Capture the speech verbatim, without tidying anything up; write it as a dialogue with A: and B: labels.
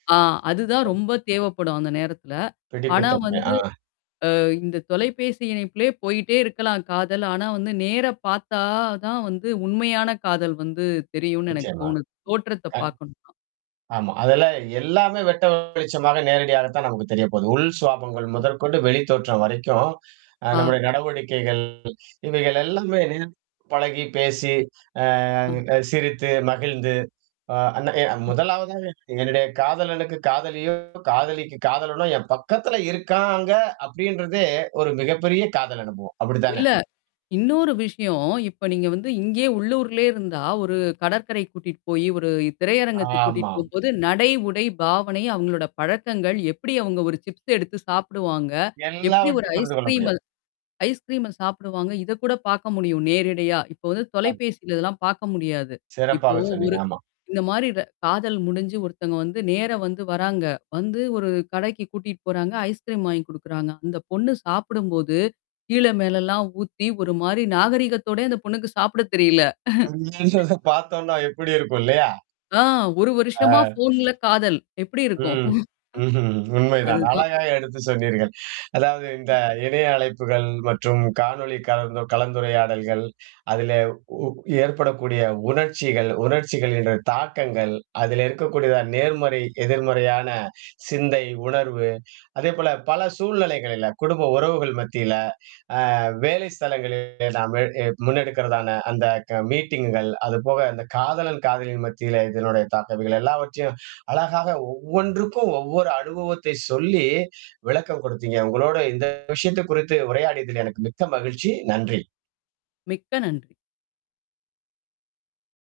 A: ஆ, அது தான் ரொம்ப தேவைப்படும் அந்த நேரத்துல. ஆனா
B: பிடிப்புத்தன்மை,
A: வந்து
B: ஆ.
A: அ இந்தத் தொலைபேசி இணைப்பிலே போயிட்டே இருக்கலாம் காதல். ஆனா வந்து நேரா பார்த்தா தான் வந்து உண்மையான காதல் வந்து தெரியுன்னு எனக்குத்
B: நிச்சயமா,
A: தோணுது. தோற்றத்தப்
B: கண்
A: பார்க்கணுன்னா!
B: ஆமா. அதுலாம் எல்லாமே வெட்ட வெளிச்சமாக, நேரடியாகத்தான் நமக்குத் தெரியப்போது. உள் சுவாபாங்கள் முதற்கொண்டு, வெளித்தோற்றம் வரைக்கும் அ
A: ஆ.
B: நம்முடைய நடவடிக்கைகள் இவைகள் எல்லாமே பழகிப் பேசி, அ
A: அ.
B: சிரித்து, மகிழ்ந்து, அ, [unintelligible] முதலாவதாக என்னுடைய காதலனுக்கு காதலியோ காதலிக்கு காதலனோ என் பக்கத்துல இருக்காங்க அப்பிடின்றதே ஒரு மிகப்பெரிய காதல் அனுபவம். அப்பிடித்தானே!
A: இல்ல. இன்னொரு விஷயம். இப்ப நீங்க வந்து இங்கே உள்ளூர்லே இருந்தா ஒரு கடற்கரைக்குக் கூட்டிட்டு போயி, ஒரு
B: ஆமா,
A: திரையரங்கத்துக்கு கூட்டிட்டு
B: ஆமா.
A: போம்போது நடை, உடை, பாவனை, அவுங்களோட பழக்கங்கள், எப்பிடி அவுங்க ஒரு சிப்ஸ் எடுத்துச் சாப்பிடுவாங்க? எப்படி ஒரு
B: எல்லாவற்றையும் புரிந்து கொள்ள முடியும்.
A: ஐஸ்கிரீம்ம ஐஸ்கிரீம்ம சாப்பிடுவாங்க இதக் கூடப் பார்க்க முடியும் நேரிடையா. இப்ப வந்து
B: [unintelligible]
A: தொலைபேசியில இதெல்லாம் பார்க்க முடியாது. இப்போ
B: சிறப்பாகச் சொன்னீங்க.
A: ஒரு
B: ஆமா.
A: இந்த மாதிரி ர காதல் முடிஞ்சு ஒருத்தவங்க வந்து நேரா வந்து வராங்க. வந்து ஒரு கடைக்குக் கூட்டிட்டு போறாங்க. ஐஸ்கிரீம் வாங்கி கொடுக்கிறாங்க. அந்தப் பொண்ணு சாப்பிடும்போது, கீழ மேல எல்லாம் ஊத்தி ஒருமாரி நாகரிகத்தோடே அந்தப் பொண்ணுக்கு சாப்பிட தெரியல.
B: பார்த்தோன்னா எப்பிடி இருக்கும்? இல்லயா!
A: ஆ, ஒரு
B: ஆ,
A: வருஷமா ஃபோன்ல காதல், எப்பிடி இருக்கும்?
B: ம். ம்ஹ்ம். உண்மைதான்.
A: அது தான்.
B: அழகா எடுத்துச் சொன்னீர்கள். அதாவது, இந்த இணைய அழைப்புகள் மற்றும் காணொளி கலந் கலந்துரையாடல்கள், அதிலே ஊ ஏற்படக்கூடிய உணர்ச்சிகள், உணர்ச்சிகள் என்ற தாக்கங்கள், அதிலே இருக்கக்கூடிய நேர்மறை, எதிர்மறையான சிந்தை, உணர்வு. அதேபோல பல சூழ்நிலைகளில குடும்ப உறவுகள் மத்தியில, ஆ வேலைஸ்தலங்களில் நாம முன்னெடுக்கிறதான அந்த க மீட்டிங்குகள் அதுபோக அந்தக் காதலன், காதலி மத்தியில இதனுடைய தாக்க இவைகள எல்லாவற்றையும் அழகாக ஒவ்வொன்றுக்கும் ஒவ்வொரு அனுபவத்தைச் சொல்லி விளக்கம் கொடுத்தீங்க. உங்களோட இந்த விஷயத்தக் குறித்து உரையாடியதிலே எனக்கு மிக்க மகிழ்ச்சி. நன்றி.
A: மிக்க நன்றி.